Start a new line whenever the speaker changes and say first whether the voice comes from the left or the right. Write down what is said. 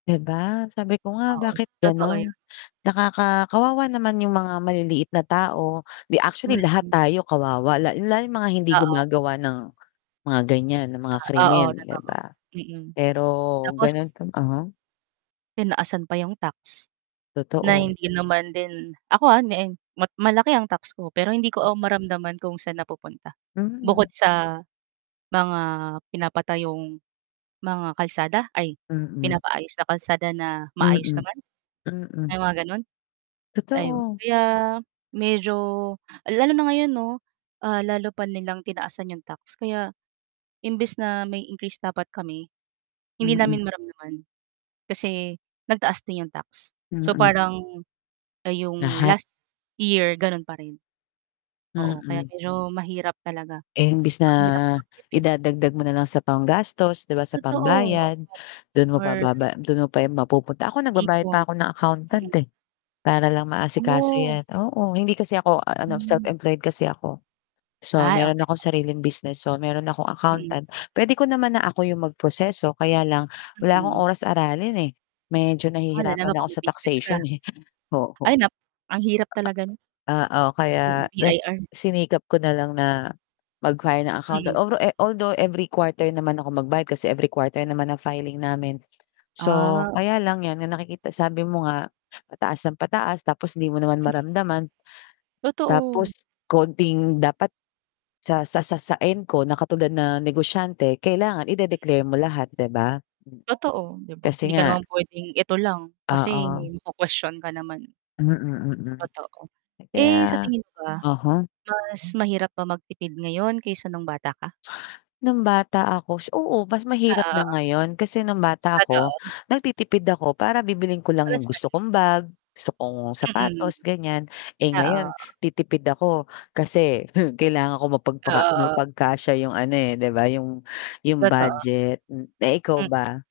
left: 'Di ba? sabi ko nga
right: Oo,
left: bakit
right: totoo
left: ganun
right: yun.
left: nakaka kawawa naman yung mga maliliit na tao. 'Di actually lahat
right: Mhm.
left: tayo kawawa la lalo yung mga hindi
right: Oo.
left: gumagawa ng mga ganyan ng mga
right: Ah,
left: krimen
right: oo
left: 'di
right: totoo.
left: ba?
right: Mm,
left: Pero
right: tapos
left: ganon uh-huh.
right: Tinaasan pa yung tax. Na
left: Totoo.
right: hindi naman din ako ah, [unintelligible] ma malaki ang tax ko pero hindi ko o maramdaman kung saan napupunta. Bukod
left: Hmm.
right: sa mga pinapatayong mga kalsada, ay
left: Mm.
right: pinapaayos na kalsada na maayos
left: Mm.
right: naman. Ay
left: Mm.
right: mga ganun? Ayun,
left: Totoo.
right: kaya medyo lalo na ngayon 'no. Ah, lalo pa nilang tinaasan 'yong tax. Kaya, imbes na may increase dapat kami, hindi
left: Mm.
right: namin maramdaman. Kasi nagtaas din 'yong tax, so
left: Mm.
right: parang 'yong
left: Lahat.
right: last year gano'n pa rin. Oo kaya
left: Mm.
right: medyo mahirap talaga.
left: Eh imbes na
right: Mahirap mag tipid.
left: idadagdag mo na lang sa panggastos, 'di ba sa
right: Totoo.
left: pambayad. Dun mo pa
right: Or
left: baba dun mo pa yun mapupunta, ako nagbabayad
right: Ipon.
left: pa ako ng accountant
right: Mm.
left: eh. Para lang maasikaso
right: Oh.
left: 'yan, oo. Hindi kasi ako ano,
right: Hmm.
left: self-employed kasi ako. So
right: Ay
left: meron
right: okey,
left: akong
right: oo.
left: sariling business. So meron akong
right: Mm.
left: accountant, pwede ko naman na ako 'yong mag-proseso kaya lang, wala akong
right: Mm.
left: oras aralin eh. Medyo
right: Oh ano
left: nahihirapan
right: naman
left: ako
right: kung may
left: sa
right: business ka.
left: taxation eh,
right: Ay
left: oo.
right: nap ang hirap talaga nun.
left: Oo,
right: Mm,
left: kaya
right: BIR.
left: sinikap ko nalang na mag-hire ng
right: Mm.
left: accountant although e although every quarter naman ako magbayad kasi every quarter naman ang filing namin. So,
right: Ah.
left: kaya lang yan na nakikita sabi mo nga pataas nang pataas tapos 'di mo naman
right: Mm.
left: maramdaman.
right: Totoo.
left: Tapos konting dapat sa sa sa sa end ko na katulad na negosyante kailangan ide-declare mo lahat 'di ba? Mm,
right: Totoo, 'di ba.
left: kasi
right: Hindi ka
left: nga
right: naman pwedeng eto lang, kasi
left: Oo.
right: maku-kwestyon ka naman.
left: Mm, mm.
right: Totoo.
left: Eh
right: Eh sa
left: kaya
right: tingin mo ba?
left: uh-huh.
right: Mas mahirap ba magtipid ngayon kaysa nung bata ka?
left: Nung bata ako, oo mas mahirap na
right: Oo.
left: ngayon. Kasi nung bata ako,
right: Totoo.
left: nagtitipid ako para bibilhin ko lang
right: Para
left: yung
right: sa
left: gusto
right: sarili.
left: kong bag, gusto kong
right: Mm.
left: sapatos, ganyan. Eh ngayon,
right: Oo.
left: titipid ako kasi kailangan ko mapagpaka
right: Oo.
left: mapagkasya yung ano eh, 'di ba. Yung yung
right: Totoo.
left: budget hmm. Eh, ikaw
right: Hmm.
left: ba?